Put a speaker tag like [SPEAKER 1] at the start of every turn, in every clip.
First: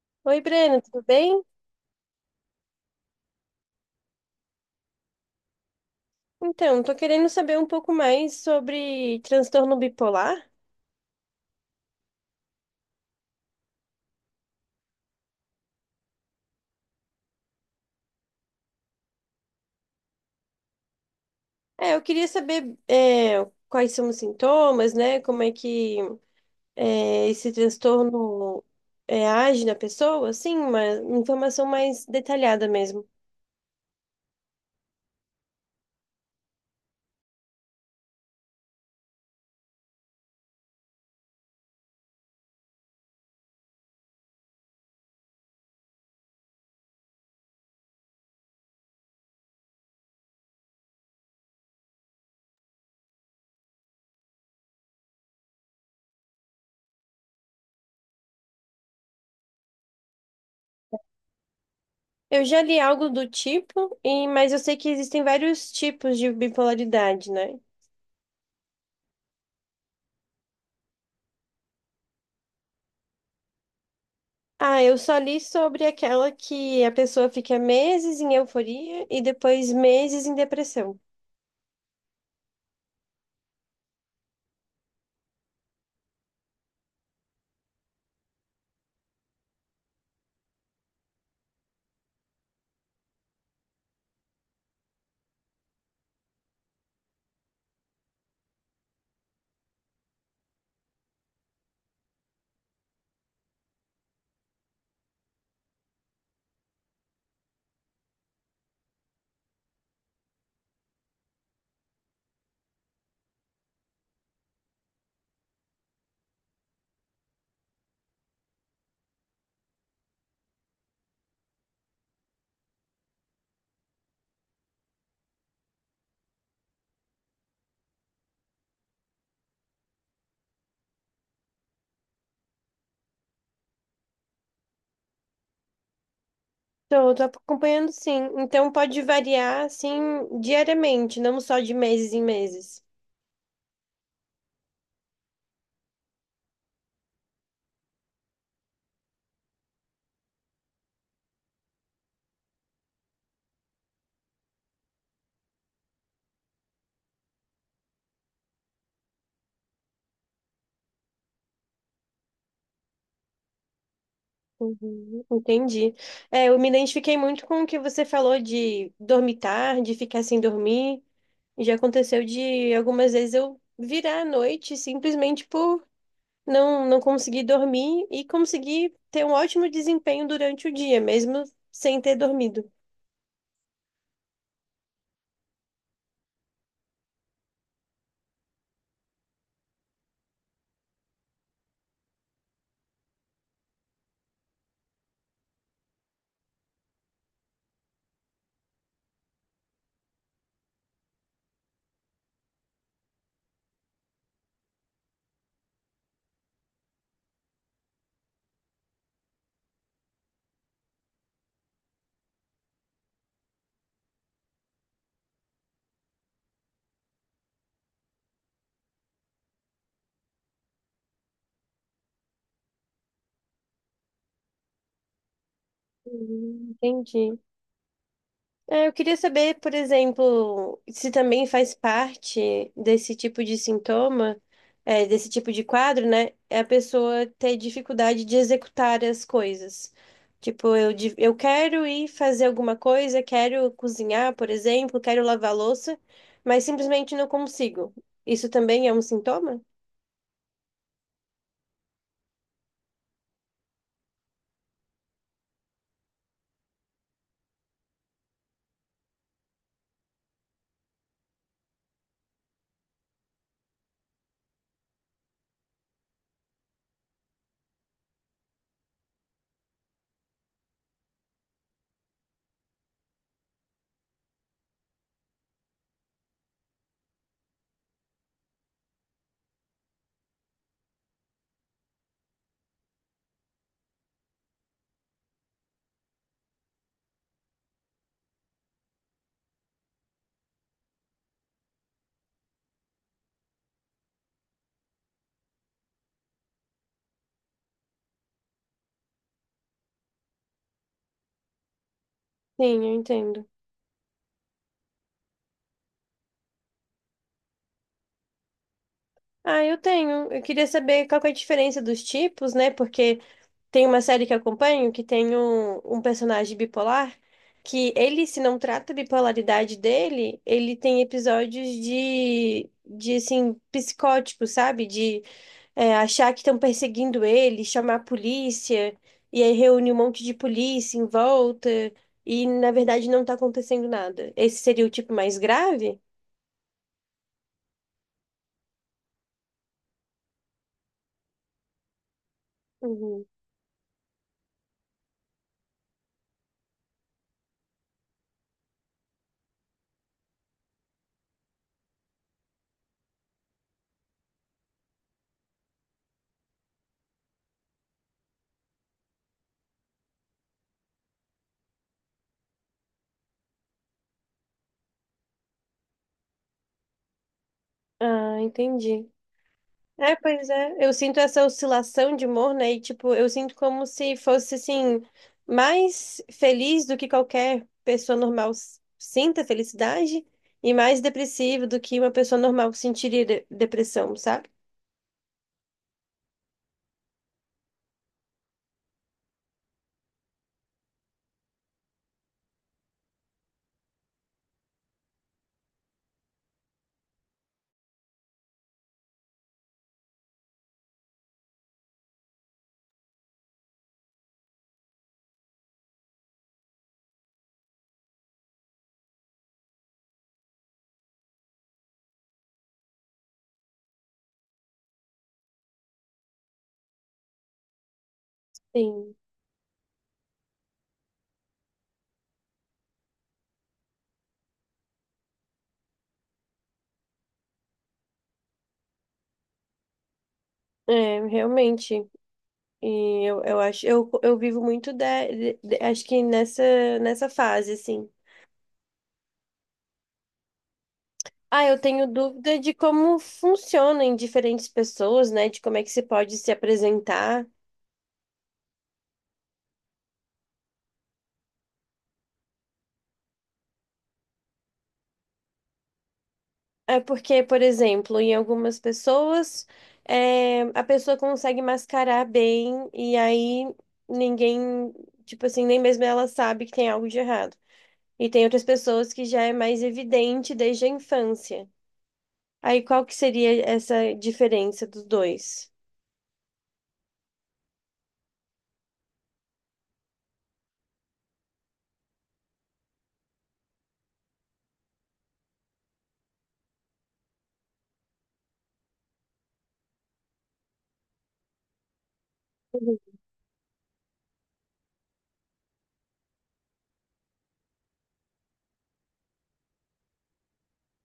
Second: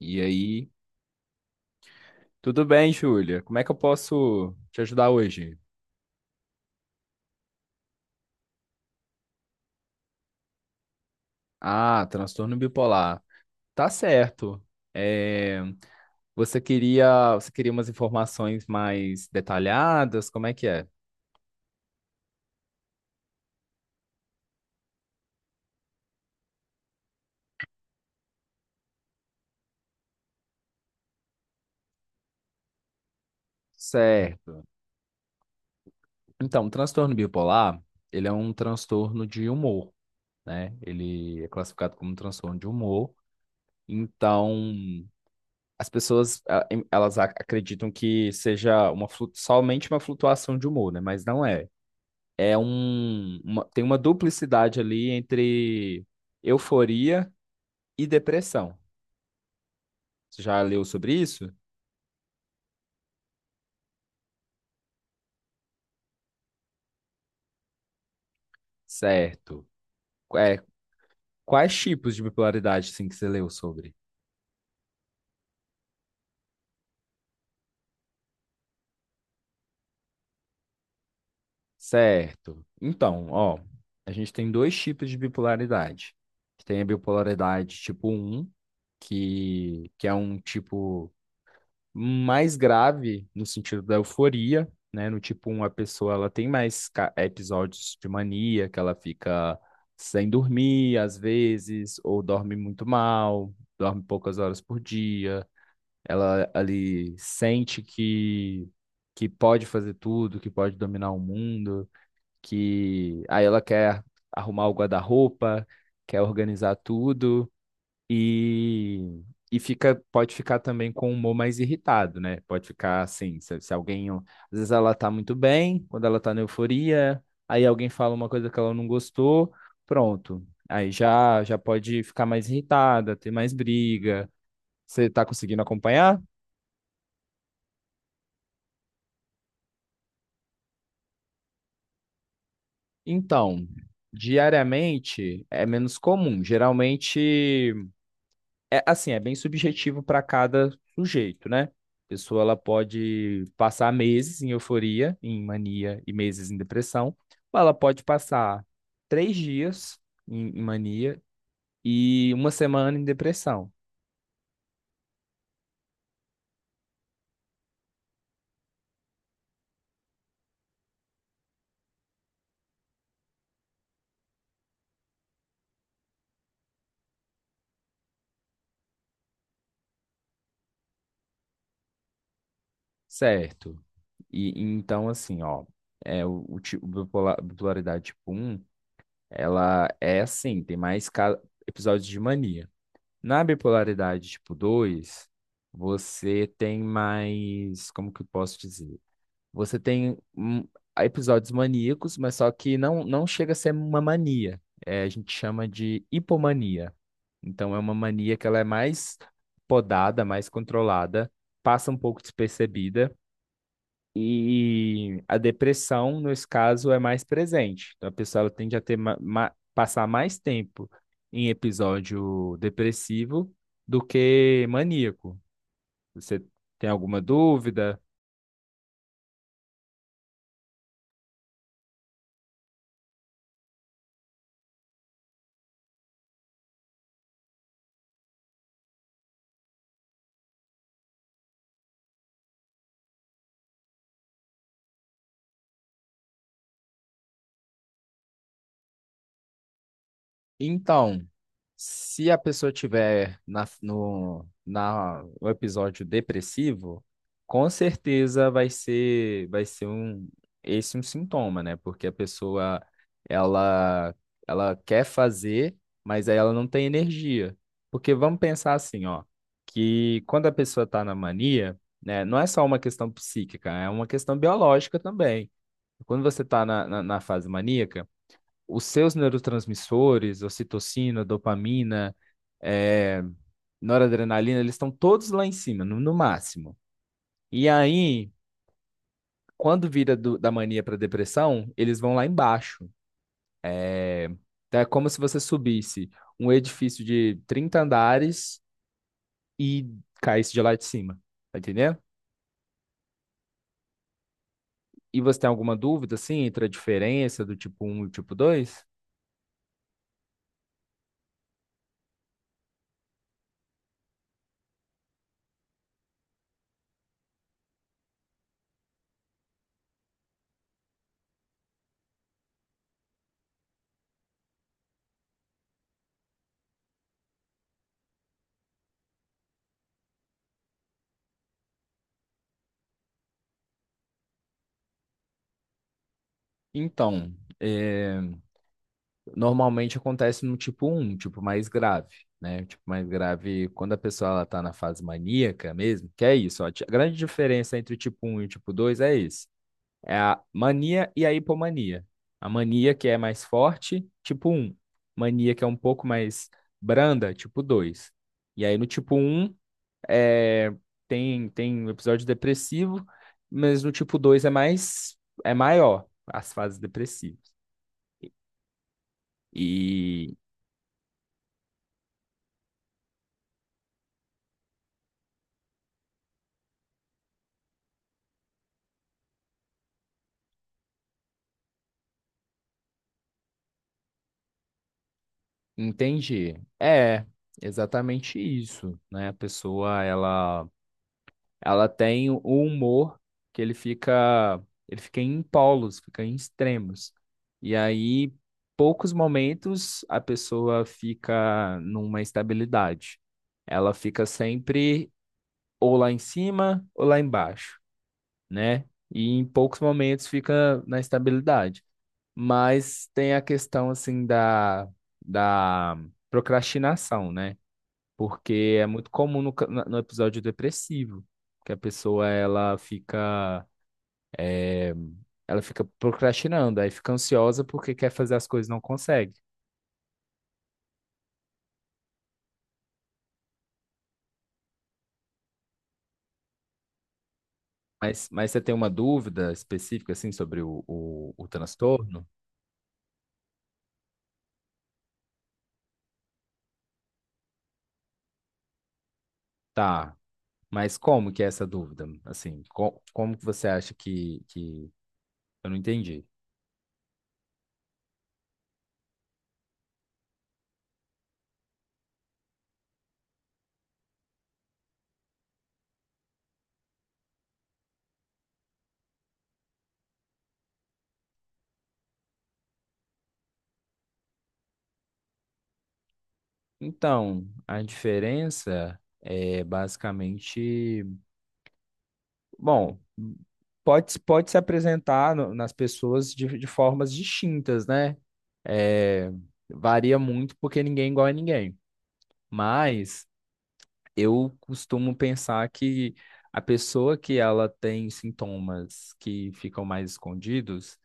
[SPEAKER 1] E
[SPEAKER 2] Oi,
[SPEAKER 1] aí,
[SPEAKER 2] Breno, tudo bem?
[SPEAKER 1] tudo bem, Júlia? Como é que eu posso te ajudar hoje?
[SPEAKER 2] Então, tô querendo saber um pouco mais sobre transtorno bipolar.
[SPEAKER 1] Ah, transtorno bipolar. Tá certo. É, você queria umas informações mais detalhadas? Como é que é?
[SPEAKER 2] Eu queria saber quais são os sintomas, né? Como é que esse transtorno age na pessoa, assim, uma informação mais detalhada mesmo.
[SPEAKER 1] Certo. Então, o transtorno bipolar, ele é um transtorno de humor, né? Ele é classificado como um transtorno de humor. Então, as pessoas, elas acreditam que seja somente uma flutuação de humor, né? Mas não é. Tem uma duplicidade ali entre euforia e depressão. Você já leu sobre isso?
[SPEAKER 2] Eu já li algo do tipo, e, mas eu sei que existem vários tipos de bipolaridade, né?
[SPEAKER 1] Certo. É, quais tipos de bipolaridade sim que você leu sobre?
[SPEAKER 2] Ah, eu só li sobre aquela que a pessoa fica meses em euforia e depois meses em depressão.
[SPEAKER 1] Certo. Então, ó, a gente tem dois tipos de bipolaridade. Tem a bipolaridade tipo um que é um tipo mais grave no sentido da euforia, né? No tipo 1, a pessoa ela tem mais episódios de mania, que ela fica sem dormir às vezes, ou dorme muito mal, dorme poucas horas por dia. Ela ali sente que pode fazer tudo, que pode dominar o mundo, que aí ela quer arrumar o guarda-roupa, quer organizar tudo. E, e fica, pode ficar também com o humor mais irritado, né? Pode ficar assim, se alguém, às vezes ela tá muito bem, quando ela tá na euforia, aí alguém fala uma coisa que ela não gostou, pronto. Aí já pode ficar mais irritada, ter mais briga. Você tá conseguindo acompanhar?
[SPEAKER 2] Tô acompanhando sim. Então pode variar assim diariamente, não só de meses em meses.
[SPEAKER 1] Então, diariamente é menos comum. Geralmente é assim, é bem subjetivo para cada sujeito, né? A pessoa ela pode passar meses em euforia, em mania e meses em depressão, ou ela pode passar três dias em mania e uma semana em depressão,
[SPEAKER 2] Uhum, entendi. É, eu me identifiquei muito com o que você falou de dormir tarde, ficar sem dormir. E já aconteceu de algumas vezes eu virar à noite simplesmente por não conseguir dormir e conseguir ter um ótimo desempenho durante o dia, mesmo sem ter dormido.
[SPEAKER 1] certo? E então assim, ó, é o, ti- o bipolar- bipolaridade tipo um, ela é assim, tem mais episódios de mania. Na bipolaridade tipo 2, você tem mais, como que eu posso dizer? Você tem episódios maníacos, mas só que não chega a ser uma mania. A gente chama de hipomania. Então é uma mania que ela é mais podada, mais controlada, passa um pouco despercebida e a depressão, nesse caso, é mais presente. Então, a pessoa ela tende a ter passar mais tempo em episódio depressivo do que maníaco. Você
[SPEAKER 2] Uhum,
[SPEAKER 1] tem alguma
[SPEAKER 2] entendi.
[SPEAKER 1] dúvida?
[SPEAKER 2] É, eu queria saber, por exemplo, se também faz parte desse tipo de sintoma, desse tipo de quadro, né? É a pessoa ter dificuldade de executar as coisas. Tipo, eu, eu quero ir fazer alguma coisa, quero cozinhar, por exemplo, quero lavar louça, mas simplesmente não consigo. Isso também é um sintoma?
[SPEAKER 1] Então, se a pessoa tiver no episódio depressivo, com certeza esse um sintoma, né? Porque a pessoa, ela, ela quer fazer, mas aí ela não tem energia. Porque vamos pensar assim, ó, que quando a pessoa está na mania, né, não é só uma questão psíquica, é uma questão biológica também. Quando você está na fase maníaca, os seus neurotransmissores, ocitocina, dopamina, eh, noradrenalina, eles estão todos lá em cima, no máximo. E aí, quando vira da mania para depressão, eles vão lá embaixo. É, então é como se você subisse um edifício de 30 andares e caísse de lá de cima, tá entendendo?
[SPEAKER 2] Sim, eu entendo.
[SPEAKER 1] E você tem alguma dúvida, assim, entre a diferença do tipo um e o tipo dois?
[SPEAKER 2] Ah, eu tenho. Eu queria saber qual que é a diferença dos tipos, né? Porque. Tem uma série que eu acompanho que tem um personagem bipolar que ele, se não trata a bipolaridade dele, ele tem episódios de assim, psicótico, sabe? De achar que estão perseguindo ele, chamar a polícia, e aí reúne um monte de polícia em volta, e na verdade não tá acontecendo nada. Esse seria o tipo mais grave?
[SPEAKER 1] Então, é, Normalmente acontece no tipo um, tipo mais grave, né? O tipo mais
[SPEAKER 2] Uhum.
[SPEAKER 1] grave, quando a pessoa ela tá na fase maníaca mesmo, que é isso, ó. A grande diferença entre o tipo um e o tipo 2 é isso. É a mania e a hipomania. A mania que é mais forte, tipo um. Mania que é um pouco mais branda, tipo 2. E aí no tipo um é, tem um episódio depressivo, mas no tipo 2 é mais é maior as fases depressivas.
[SPEAKER 2] Ah, entendi. É,
[SPEAKER 1] E
[SPEAKER 2] pois é. Eu sinto essa oscilação de humor, né? E, tipo, eu sinto como se fosse, assim, mais feliz do que qualquer pessoa normal sinta felicidade e mais depressivo do que uma pessoa normal sentiria depressão, sabe?
[SPEAKER 1] Entendi. É, exatamente isso, né? A pessoa, ela tem o humor que ele fica em polos, fica em extremos. E aí, poucos momentos a pessoa fica numa estabilidade. Ela fica sempre ou lá em cima ou lá embaixo, né? E em poucos momentos fica na estabilidade. Mas tem a questão assim da procrastinação, né? Porque é muito
[SPEAKER 2] Sim.
[SPEAKER 1] comum no episódio depressivo, que a pessoa eh, ela fica procrastinando, aí fica ansiosa porque quer fazer as coisas e não consegue.
[SPEAKER 2] É, realmente. E eu acho, eu vivo muito de, acho que nessa, nessa fase, assim.
[SPEAKER 1] Mas você tem uma dúvida específica, assim, sobre o
[SPEAKER 2] Ah, eu tenho
[SPEAKER 1] transtorno?
[SPEAKER 2] dúvida de como funciona em diferentes pessoas, né? De como é que se pode se apresentar.
[SPEAKER 1] Tá, mas como que é essa dúvida? Assim, como que você acha que... Eu não entendi.
[SPEAKER 2] É porque, por exemplo, em algumas pessoas, a pessoa consegue mascarar bem e aí ninguém, tipo assim, nem mesmo ela sabe que tem algo de errado. E tem outras pessoas que já é mais evidente desde a infância. Aí qual que seria essa diferença dos dois?
[SPEAKER 1] Então, a diferença é basicamente bom, pode se apresentar nas pessoas de formas distintas, né? É, varia muito porque ninguém é igual a ninguém.
[SPEAKER 2] Uhum,
[SPEAKER 1] Mas eu costumo pensar que a pessoa que ela tem sintomas que ficam mais escondidos,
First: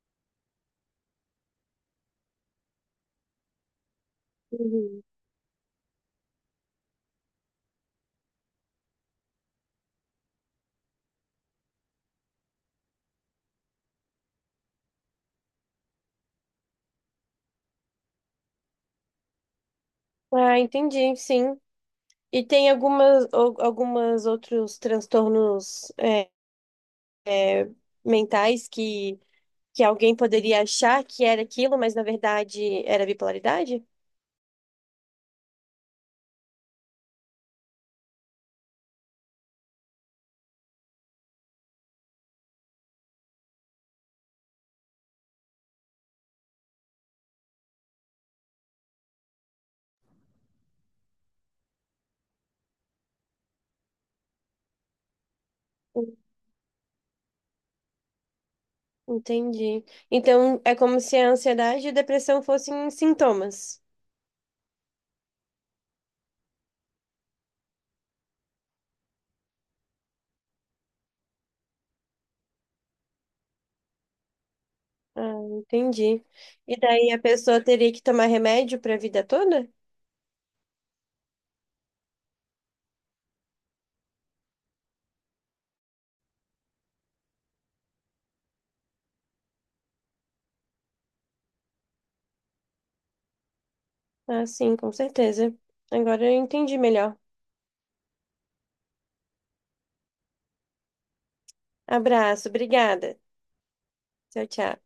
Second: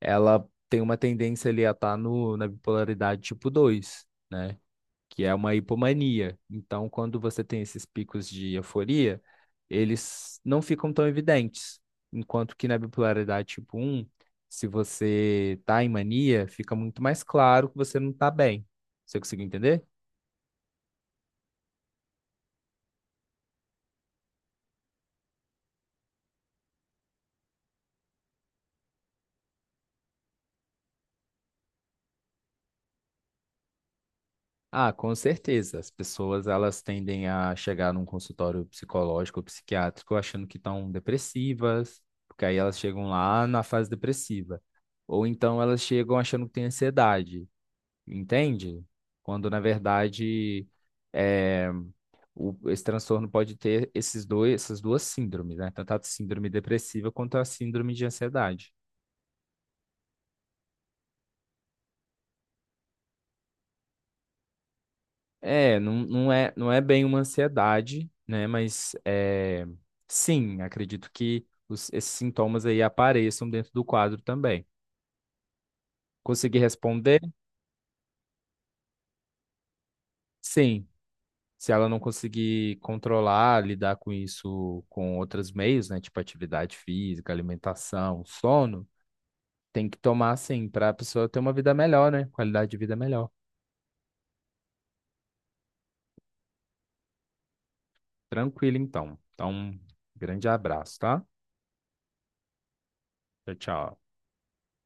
[SPEAKER 1] ela tem uma tendência ali a estar no, na bipolaridade tipo dois, né?
[SPEAKER 2] uhum.
[SPEAKER 1] Que é uma hipomania. Então, quando você tem esses picos de euforia, eles não ficam tão evidentes. Enquanto que na bipolaridade tipo um, se você está em mania, fica muito mais claro que você não está bem. Você conseguiu entender?
[SPEAKER 2] Ah, entendi, sim. E tem algumas, algumas outros transtornos, mentais que alguém poderia achar que era aquilo, mas na verdade era bipolaridade?
[SPEAKER 1] Ah, com certeza. As pessoas elas tendem a chegar num consultório psicológico ou psiquiátrico achando que estão depressivas, porque aí elas chegam lá na fase depressiva. Ou então elas chegam achando que têm ansiedade. Entende? Quando na verdade é, esse transtorno pode ter esses dois, essas duas síndromes, né? Tanto a
[SPEAKER 2] Hum,
[SPEAKER 1] síndrome depressiva quanto a síndrome de ansiedade.
[SPEAKER 2] Entendi. Então é como se a ansiedade e a depressão fossem sintomas.
[SPEAKER 1] É, não, não é bem uma ansiedade, né? Mas sim, acredito que esses sintomas aí apareçam dentro do quadro também.
[SPEAKER 2] Ah, entendi.
[SPEAKER 1] Conseguir
[SPEAKER 2] E daí a
[SPEAKER 1] responder?
[SPEAKER 2] pessoa teria que tomar remédio para a vida toda?
[SPEAKER 1] Sim. Se ela não conseguir controlar, lidar com isso com outros meios, né? Tipo atividade física, alimentação, sono. Tem que tomar, assim, para a pessoa ter uma vida melhor, né? Qualidade de vida melhor.
[SPEAKER 2] Ah, sim, com certeza. Agora eu entendi melhor.
[SPEAKER 1] Tranquilo, então. Então, grande abraço, tá?
[SPEAKER 2] Abraço, obrigada.
[SPEAKER 1] Tchau, tchau.
[SPEAKER 2] Tchau, tchau.